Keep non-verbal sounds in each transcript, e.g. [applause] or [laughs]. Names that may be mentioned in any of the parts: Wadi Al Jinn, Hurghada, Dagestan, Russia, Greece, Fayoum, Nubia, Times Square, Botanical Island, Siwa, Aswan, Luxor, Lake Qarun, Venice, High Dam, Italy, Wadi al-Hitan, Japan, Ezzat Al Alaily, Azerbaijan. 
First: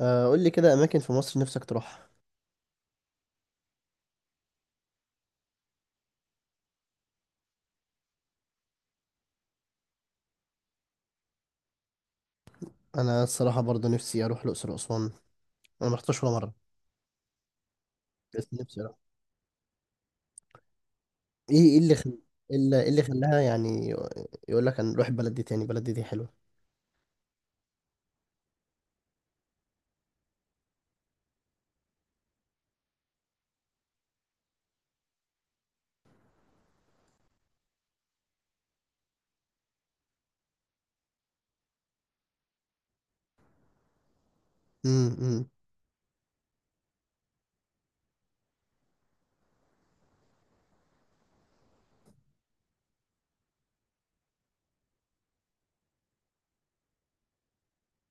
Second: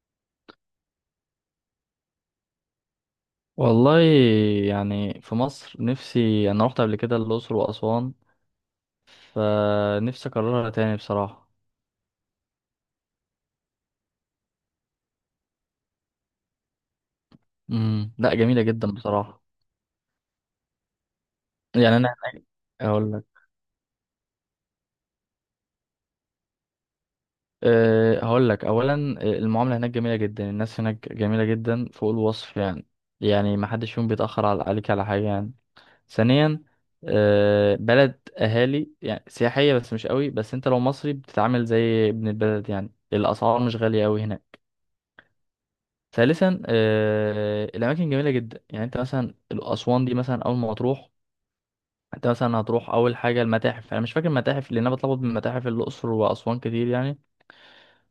آه، قول لي كده اماكن في مصر نفسك تروحها. والله، يعني في مصر نفسي انا رحت قبل كده الاقصر واسوان، فنفسي اكررها تاني بصراحه. انا الصراحه برضه نفسي اروح الاقصر واسوان. انا ما رحتش ولا مره. لا، بس جميله نفسي جدا اروح. بصراحه. ايه ايه اللي يعني انا خل... إيه اللي هقول لك خلاها يعني؟ يقول لك هنروح البلد دي تاني، البلد دي دي حلوه. هقول لك اولا، المعامله هناك جميله جدا، الناس هناك جميله جدا فوق الوصف يعني. يعني ما حدش فيهم بيتاخر عليك على حاجه يعني. ثانيا، بلد اهالي يعني سياحيه بس مش قوي، بس انت لو مصري بتتعامل زي ابن البلد يعني، الاسعار مش غاليه قوي هناك. امم امم ثالثا، الاماكن جميله جدا، يعني انت مثلا اسوان دي مثلا اول ما تروح، انت مثلا هتروح اول حاجه المتاحف، انا مش فاكر المتاحف لان انا بتلخبط بين متاحف الاقصر واسوان كتير يعني.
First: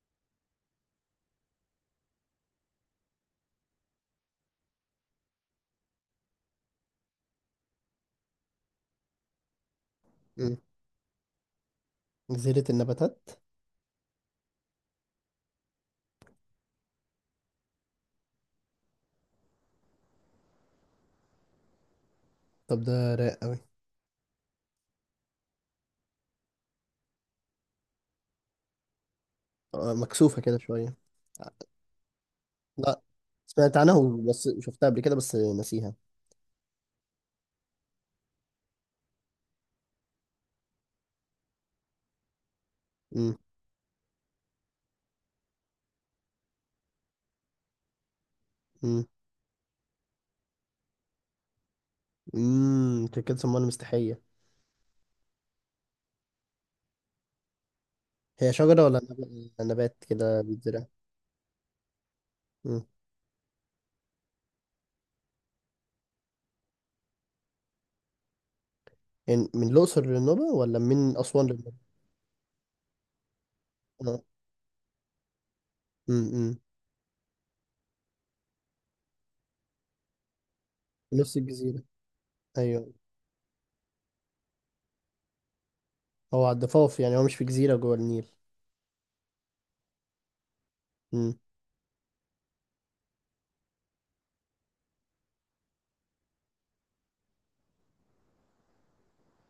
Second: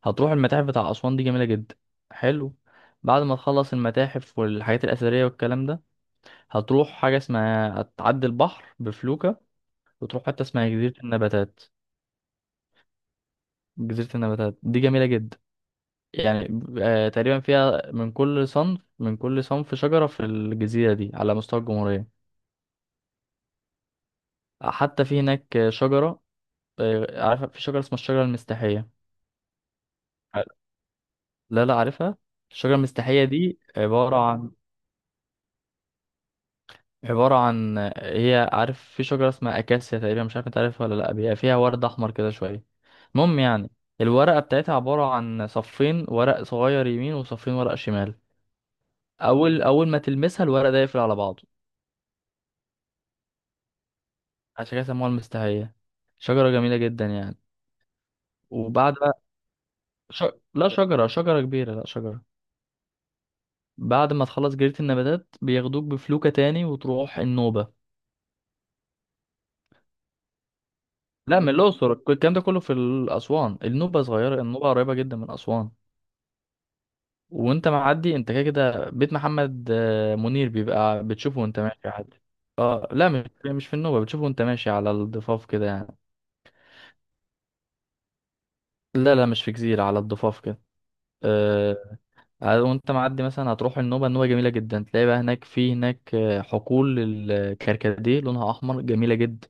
هتروح المتاحف بتاع اسوان دي جميله جدا. حلو. بعد ما تخلص المتاحف والحاجات الاثريه والكلام ده، هتروح حاجه اسمها هتعدي البحر بفلوكه، وتروح حته أمم. اسمها جزيره النباتات. جزيره النباتات. جزيره النباتات دي جميله جدا، يعني تقريبا فيها من كل صنف، من كل صنف شجره في الجزيره دي على مستوى الجمهوريه. طب ده رايق قوي. حتى في هناك شجرة، عارفة في شجرة اسمها الشجرة المستحية؟ مكسوفه ع- كده شويه. لا لا، عارفها. الشجرة لا، المستحية دي سمعت عبارة عنها بس عن، شفتها قبل كده بس نسيها. هي عارف في شجرة اسمها أكاسيا تقريبا، مش عارف انت عارفها ولا لأ، بيبقى فيها ورد أحمر كده شوية. امم المهم يعني، الورقة بتاعتها عبارة عن صفين ورق صغير يمين وصفين ورق شمال. امم أول ما تلمسها الورق ده يقفل على بعضه. أنت كده سموها مستحيه. عشان كده سموها المستحية. شجرة جميلة جدا يعني. هي شجره وبعد ولا بقى، نبات ش... كده لا بيتزرع؟ شجرة كبيرة، لا شجرة. امم بعد ما تخلص جريدة النباتات بياخدوك بفلوكة تاني وتروح النوبة. يعني من الاقصر للنوبه ولا من لا اسوان من للنوبه؟ الأقصر، الكلام ده كله في أسوان، النوبة اه. صغيرة، النوبة قريبة جدا من أسوان. امم وانت معدي انت كده كده بيت محمد منير، بيبقى نفس بتشوفه وانت الجزيرة؟ ماشي عادي. اه ايوه. لا، مش في النوبة، بتشوفه وانت ماشي على الضفاف كده يعني. هو على الضفاف يعني، هو مش في جزيرة جوه النيل؟ لا لا، مش في جزيرة، على الضفاف كده. امم آه وانت معدي مثلا هتروح النوبة، النوبة جميلة جدا، تلاقي بقى هناك، في هناك حقول الكركديه لونها أحمر، جميلة جدا،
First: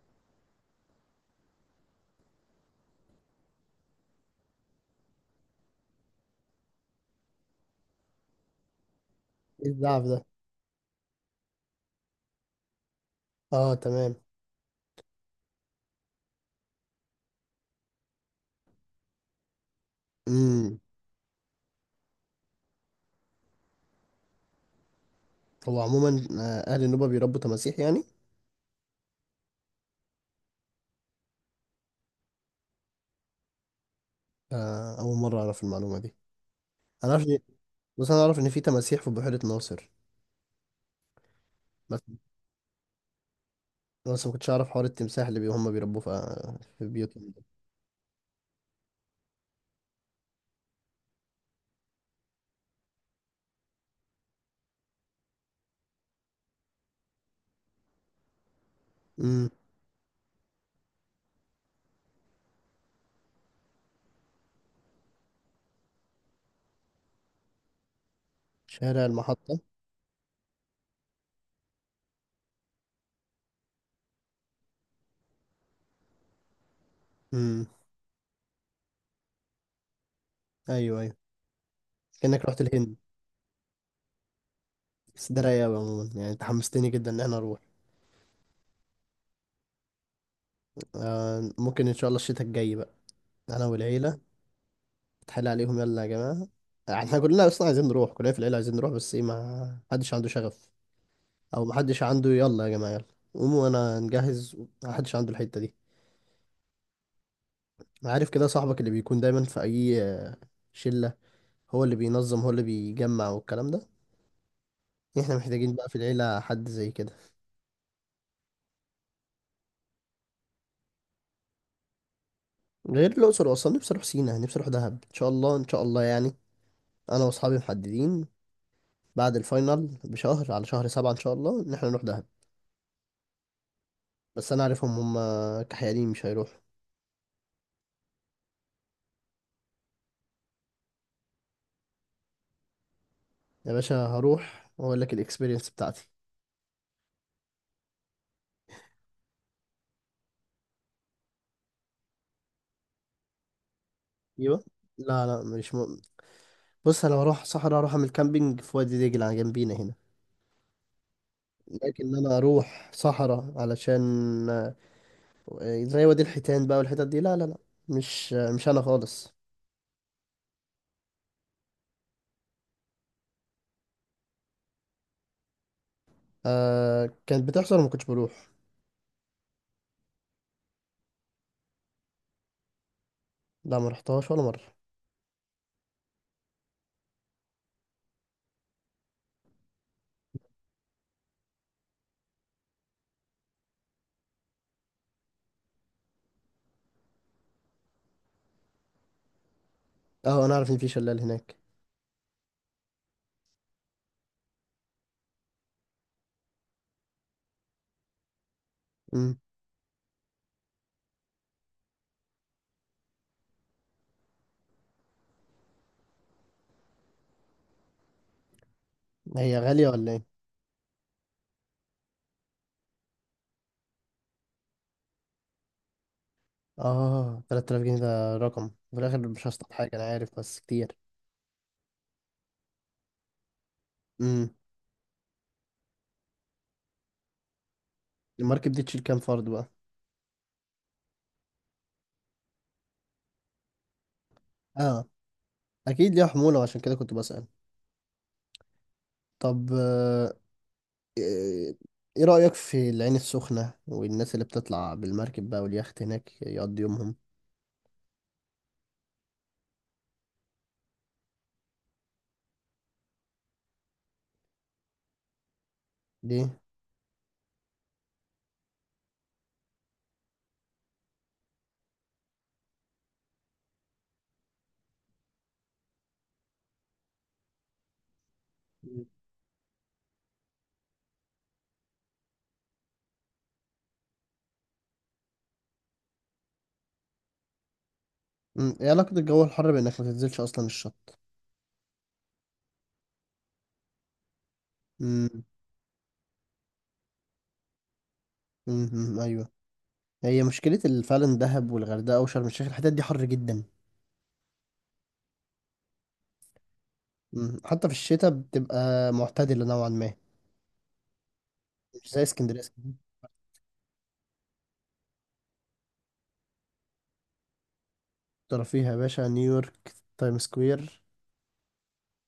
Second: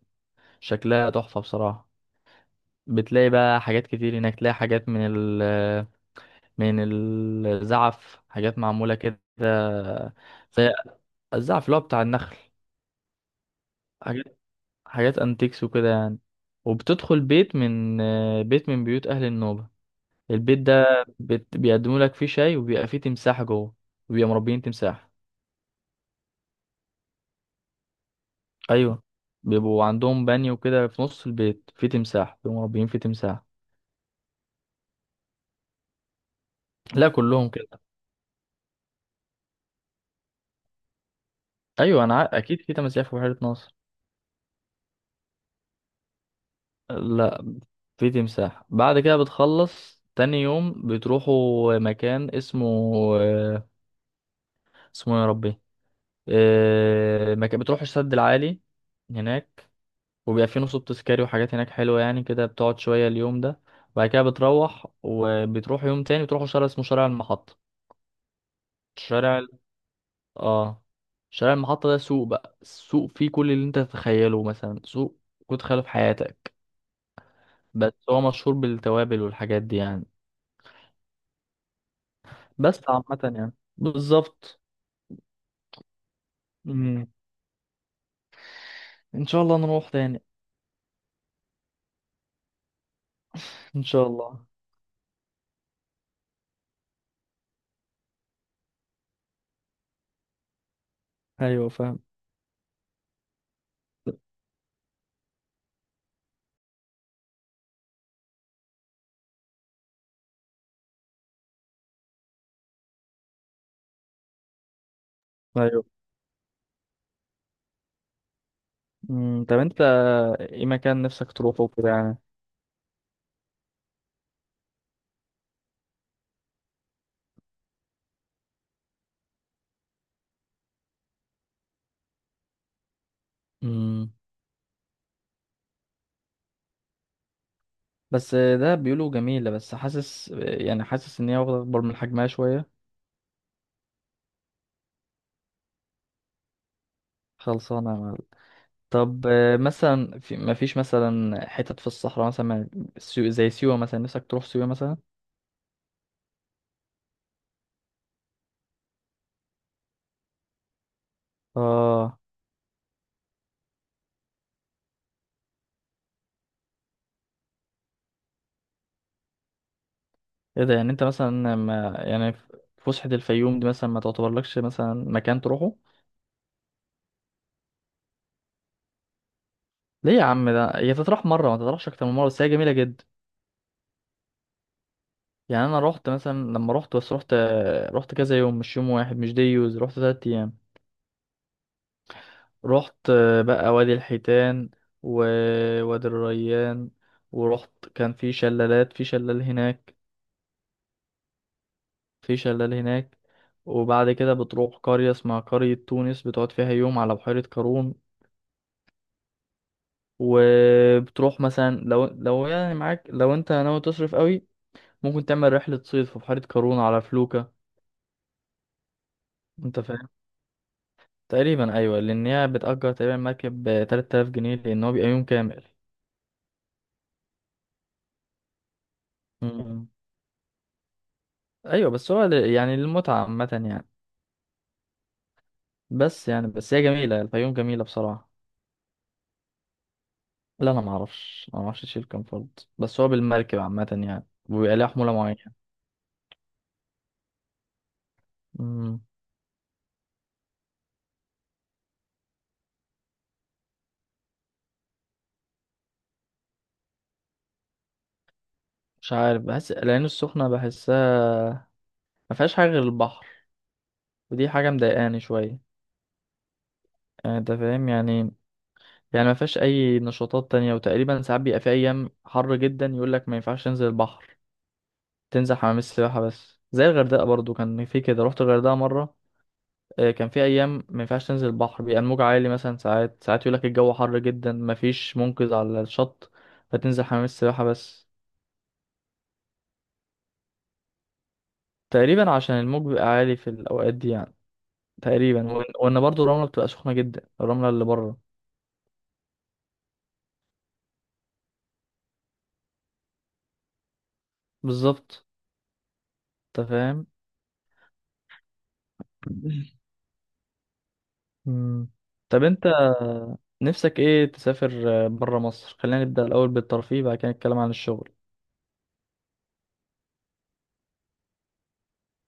شكلها تحفة بصراحة. بتلاقي بقى حاجات كتير هناك، تلاقي حاجات من ال من الزعف، حاجات معمولة كده، ايه الزعف ده؟ زي الزعف اللي هو بتاع النخل. اه تمام. حاجات حاجات انتيكس وكده يعني. وبتدخل بيت من بيوت أهل النوبة. البيت امم ده، بيقدموا لك فيه شاي، وبيبقى فيه تمساح جوه، وبيبقى مربيين تمساح. هو عموما اهل النوبة بيربوا تماسيح يعني؟ أيوه، بيبقوا عندهم بانيو كده في نص البيت فيه تمساح، بيبقوا مربيين فيه تمساح. آه، اول مرة اعرف المعلومة دي. لا انا اعرف إن- كلهم كده. بس انا اعرف ان في تماسيح في بحيرة ناصر. بس أيوه، أنا أكيد في تماسيح في بحيرة ناصر. ما كنتش اعرف حوار التمساح اللي هم بيربوه في بيوتهم ده. لا، في تمساح. بعد كده بتخلص تاني يوم بتروحوا مكان اسمه اسمه إيه يا ربي، مكان بتروحوا السد العالي امم هناك. وبيبقى فيه نصب تذكاري وحاجات هناك حلوة يعني، كده بتقعد شوية اليوم ده. بعد كده بتروح، وبتروح يوم تاني بتروحوا شارع اسمه شارع المحطة. شارع شارع ال- المحطة. اه شارع المحطة ده سوق بقى، السوق فيه كل اللي انت تتخيله مثلا، سوق كنت تخيله في حياتك. امم. بس هو مشهور بالتوابل والحاجات دي يعني. ايوه، كأنك رحت بس الهند. عامة يعني بالظبط. بس ده رايق أوي عموما يعني، انت حمستني مم. جدا ان انا اروح. ان شاء الله نروح تاني. آه، ممكن ان شاء الله الشتاء الجاي بقى، انا ان شاء والعيلة. الله. اتحايل عليهم، يلا يا جماعة. احنا كلنا اصلا عايزين نروح، كلنا في العيلة عايزين نروح، بس ايه، ما حدش عنده شغف. او ايوه ما فاهم. حدش عنده يلا يا جماعة يلا قوموا وانا نجهز. ما حدش عنده الحتة دي. أنا عارف كده صاحبك اللي بيكون دايما في اي شلة، هو اللي بينظم هو اللي بيجمع والكلام ده. احنا محتاجين ايوه. بقى في العيلة حد زي كده. طب انت ايه مكان نفسك تروحه وكده يعني؟ غير الأقصر وأسوان، نفسي أروح سينا، نفسي أروح دهب، إن شاء الله إن شاء الله يعني. أنا وأصحابي محددين بعد الفاينل بشهر، على شهر سبعة إن شاء الله إن احنا نروح دهب. مم. بس أنا عارفهم، هم كحيانين مش هيروحوا. بس ده بيقولوا جميلة، بس حاسس يعني، حاسس ان هي واخدة اكبر من حجمها شوية. يا باشا هروح واقول لك الاكسبيرينس بتاعتي. خلصانة يا معلم. طب مثلا في، ما فيش مثلا حتت في الصحراء مثلا، زي سيوة مثلا، نفسك تروح ايوه. سيوة مثلا؟ لا مش م... بص انا هروح صحراء، اروح اعمل كامبينج في وادي دجله جنبينا هنا. لكن اه. انا اروح صحراء علشان آه، زي وادي الحيتان بقى والحتت دي، لا، مش انا خالص. ايه ده، يعني انت مثلا، ما يعني ف- فسحة الفيوم دي مثلا ما تعتبرلكش مثلا مكان تروحه؟ آه، كانت بتحصل وما كنتش بروح. ليه يا عم، ده هي تطرح مره ما تطرحش اكتر من مره، بس هي جميله جدا. لا، ما رحتهاش ولا مره. يعني انا رحت مثلا، لما رحت بس رحت، رحت كذا يوم، مش يوم واحد، مش ديوز، رحت 3 ايام. رحت بقى وادي الحيتان، ووادي الريان، ورحت كان في شلالات، في شلال هناك، اه انا عارف ان في شلال هناك. في شلال هناك. وبعد كده بتروح قرية اسمها قرية تونس، بتقعد فيها يوم على بحيرة قارون. امم. وبتروح مثلا لو، يعني معاك، لو انت ناوي تصرف قوي، ممكن تعمل رحلة صيد في بحيرة قارون على فلوكة. هي انت غاليه ولا ايه؟ تقريبا ايوه، لان هي بتأجر تقريبا مركب ب 3000 جنيه، لان هو بيبقى يوم كامل. اه، 3000 جنيه ده رقم في الاخر، مش هصطاد مم. حاجه انا عارف بس كتير. ايوه بس هو يعني للمتعه عامه يعني. امم. بس يعني، بس هي جميله، الفيوم جميله بصراحه. المركب دي تشيل كام فرد بقى؟ لا انا ما اعرفش، ما اعرفش تشيل كام فرد، بس هو بالمركب عامه يعني، وبيبقى ليها اه، حموله معينه. اكيد ليها حمولة وعشان كده كنت بسأل. مم. طب ايه إيه رأيك في العين السخنة والناس اللي بتطلع بالمركب بقى واليخت هناك يقضي يومهم؟ مش عارف، بحس العين السخنه، بحسها ما فيهاش حاجه غير البحر، ودي حاجه مضايقاني شويه، دي. يعني انت فاهم يعني. يعني ما فيهاش اي نشاطات تانية، وتقريبا ساعات بيبقى في ايام حر جدا يقول لك ما ينفعش تنزل البحر، تنزل حمام السباحة بس. زي الغردقة برضو كان في كده، رحت الغردقة مم. مرة، كان في أيام ما ينفعش تنزل البحر، بيبقى الموج عالي مثلا. ساعات يقولك الجو حر جدا مفيش منقذ على الشط، فتنزل حمام السباحة بس. مم، ايه علاقة الجو الحر بانك ما تنزلش اصلا الشط؟ تقريبا عشان الموج بيبقى عالي في الأوقات دي يعني. مم، تقريبا، وإن برضو الرملة بتبقى سخنة جدا، الرملة اللي بره. مم، ايوه. هي مشكلة فعلا دهب والغردقة وشرم الشيخ الحتت دي حر جدا. بالظبط، أنت فاهم. مم، حتى في الشتاء بتبقى معتدلة نوعا ما. مم. مش زي طب اسكندرية، أنت اسكندرية. نفسك إيه تسافر بره مصر؟ خلينا نبدأ الأول بالترفيه، بعد كده نتكلم عن الشغل. ترى فيها يا باشا نيويورك، تايم سكوير،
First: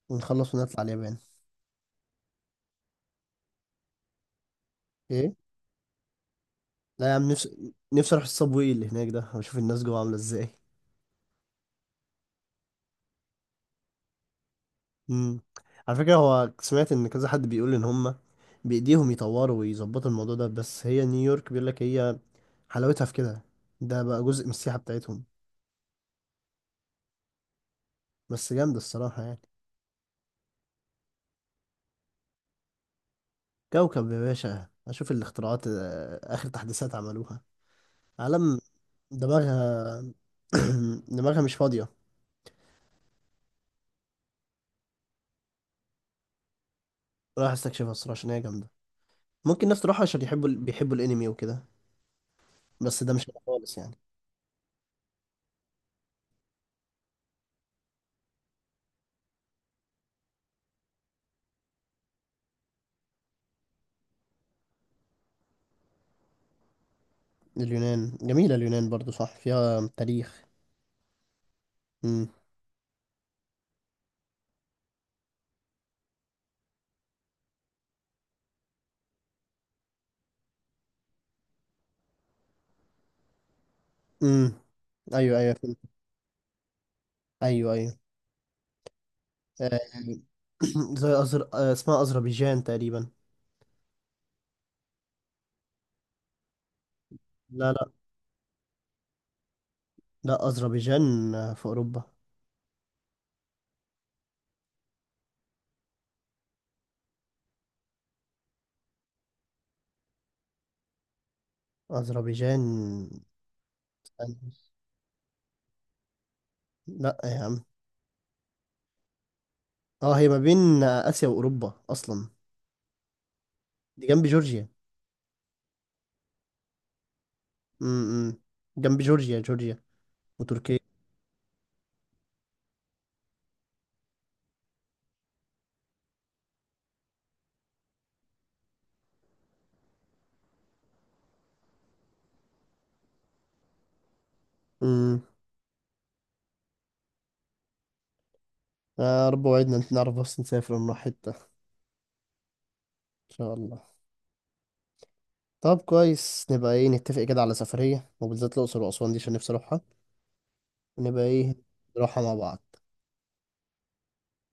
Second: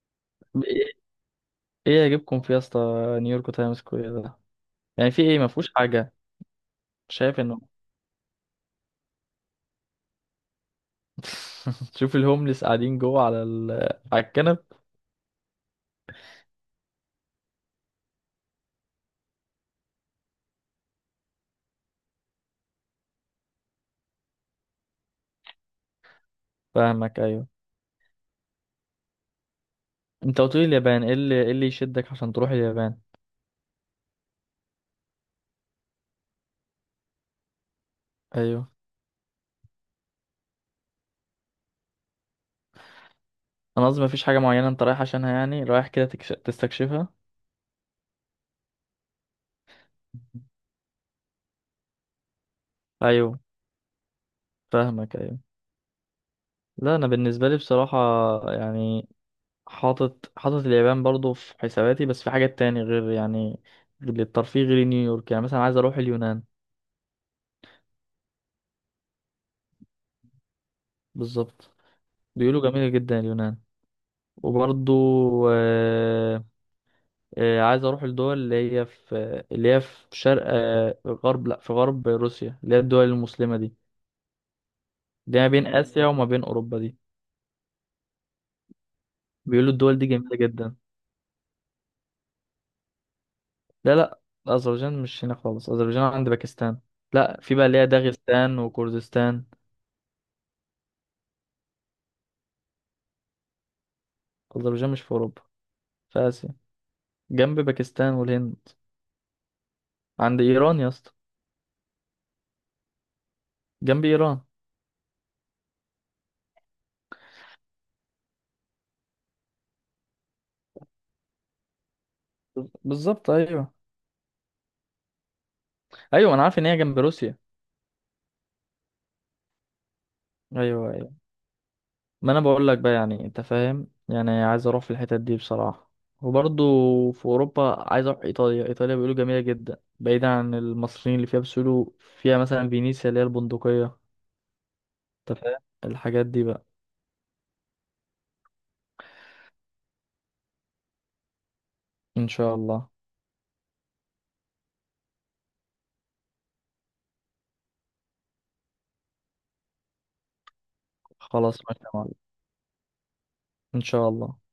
ونخلص ونطلع اليابان. ايه يجيبكم في يا اسطى؟ نيويورك تايمز سكوير ده يعني في ايه؟ ايه؟ ما فيهوش حاجه. لا يا عم، شايف انه نفسي اروح الصابوي اللي هناك ده واشوف الناس جوه عامله ازاي. [laughs] شوف الهوملس قاعدين جوه على الكنب. امم. على فكره هو، سمعت ان كذا حد بيقول ان هم بايديهم يطوروا ويظبطوا الموضوع ده، بس هي نيويورك بيقول لك هي حلاوتها في كده، ده بقى جزء من السياحه بتاعتهم. فاهمك، ايوه. بس جامده الصراحه يعني. انت قلت لي اليابان، ايه اللي يشدك عشان تروح اليابان؟ كوكب يا باشا، اشوف الاختراعات، آه، اخر تحديثات عملوها. عالم. ايوه، دماغها. [clears throat] دماغها مش فاضيه. انا قصدي ما فيش حاجه معينه انت رايح عشانها يعني، رايح كده تستكشفها؟ رايح استكشفها الصراحه عشان هي جامده. ممكن ناس تروحها عشان يحبوا [laughs] بيحبوا الانمي وكده، بس ده مش أنا ايوه خالص يعني. فاهمك، ايوه. لا انا بالنسبه لي بصراحه، يعني، حاطط اليابان برضو في حساباتي، بس في حاجات تاني غير يعني، غير الترفيه غير نيويورك، يعني مثلا عايز اروح اليونان. اليونان جميلة، اليونان برضو صح فيها تاريخ. بالظبط. امم. بيقولوا جميلة جدا اليونان. وبرضو، آه، عايز اروح الدول اللي هي في، شرق، غرب، لا، في غرب روسيا، اللي هي الدول المسلمة دي. امم ايوه اللي هي ما ايوه بين فهمت. آسيا وما بين أوروبا دي، ايوه ايوه. بيقولوا آه، الدول دي جميلة جدا. [clears throat] زي أزر... آه، اسمها أذربيجان تقريبا. لا لا، أذربيجان مش هنا خالص، أذربيجان عند باكستان. لا، في بقى لا اللي هي لا داغستان وكردستان. لا، أذربيجان في أوروبا. أذربيجان مش في أوروبا، في آسيا، جنب باكستان والهند، عند إيران يا اسطى، أذربيجان. جنب استنى. إيران. لا يا عم، اه هي ما بين آسيا وأوروبا أصلا. بالظبط، أيوه. دي جنب جورجيا. أيوه أنا عارف إن هي جنب روسيا. امم. جنب جورجيا، وتركيا. ايوه، ما انا بقول لك بقى يعني، انت فاهم يعني، عايز اروح في الحتت دي بصراحة. وبرضه، في اوروبا عايز اروح ايطاليا، ايطاليا بيقولوا جميلة جدا بعيدا عن المصريين اللي فيها، بس بيقولوا فيها مثلا فينيسيا اللي هي البندقية. امم. انت فاهم، الحاجات دي بقى. يا رب وعدنا نعرف بس نسافر ونروح حتة إن ان شاء الله. شاء الله. طب كويس، نبقى ايه نتفق كده على سفرية وبالذات الأقصر وأسوان دي عشان نفسي أروحها، ونبقى ايه خلاص ماشي يا معلم. نروحها مع بعض. ان شاء الله.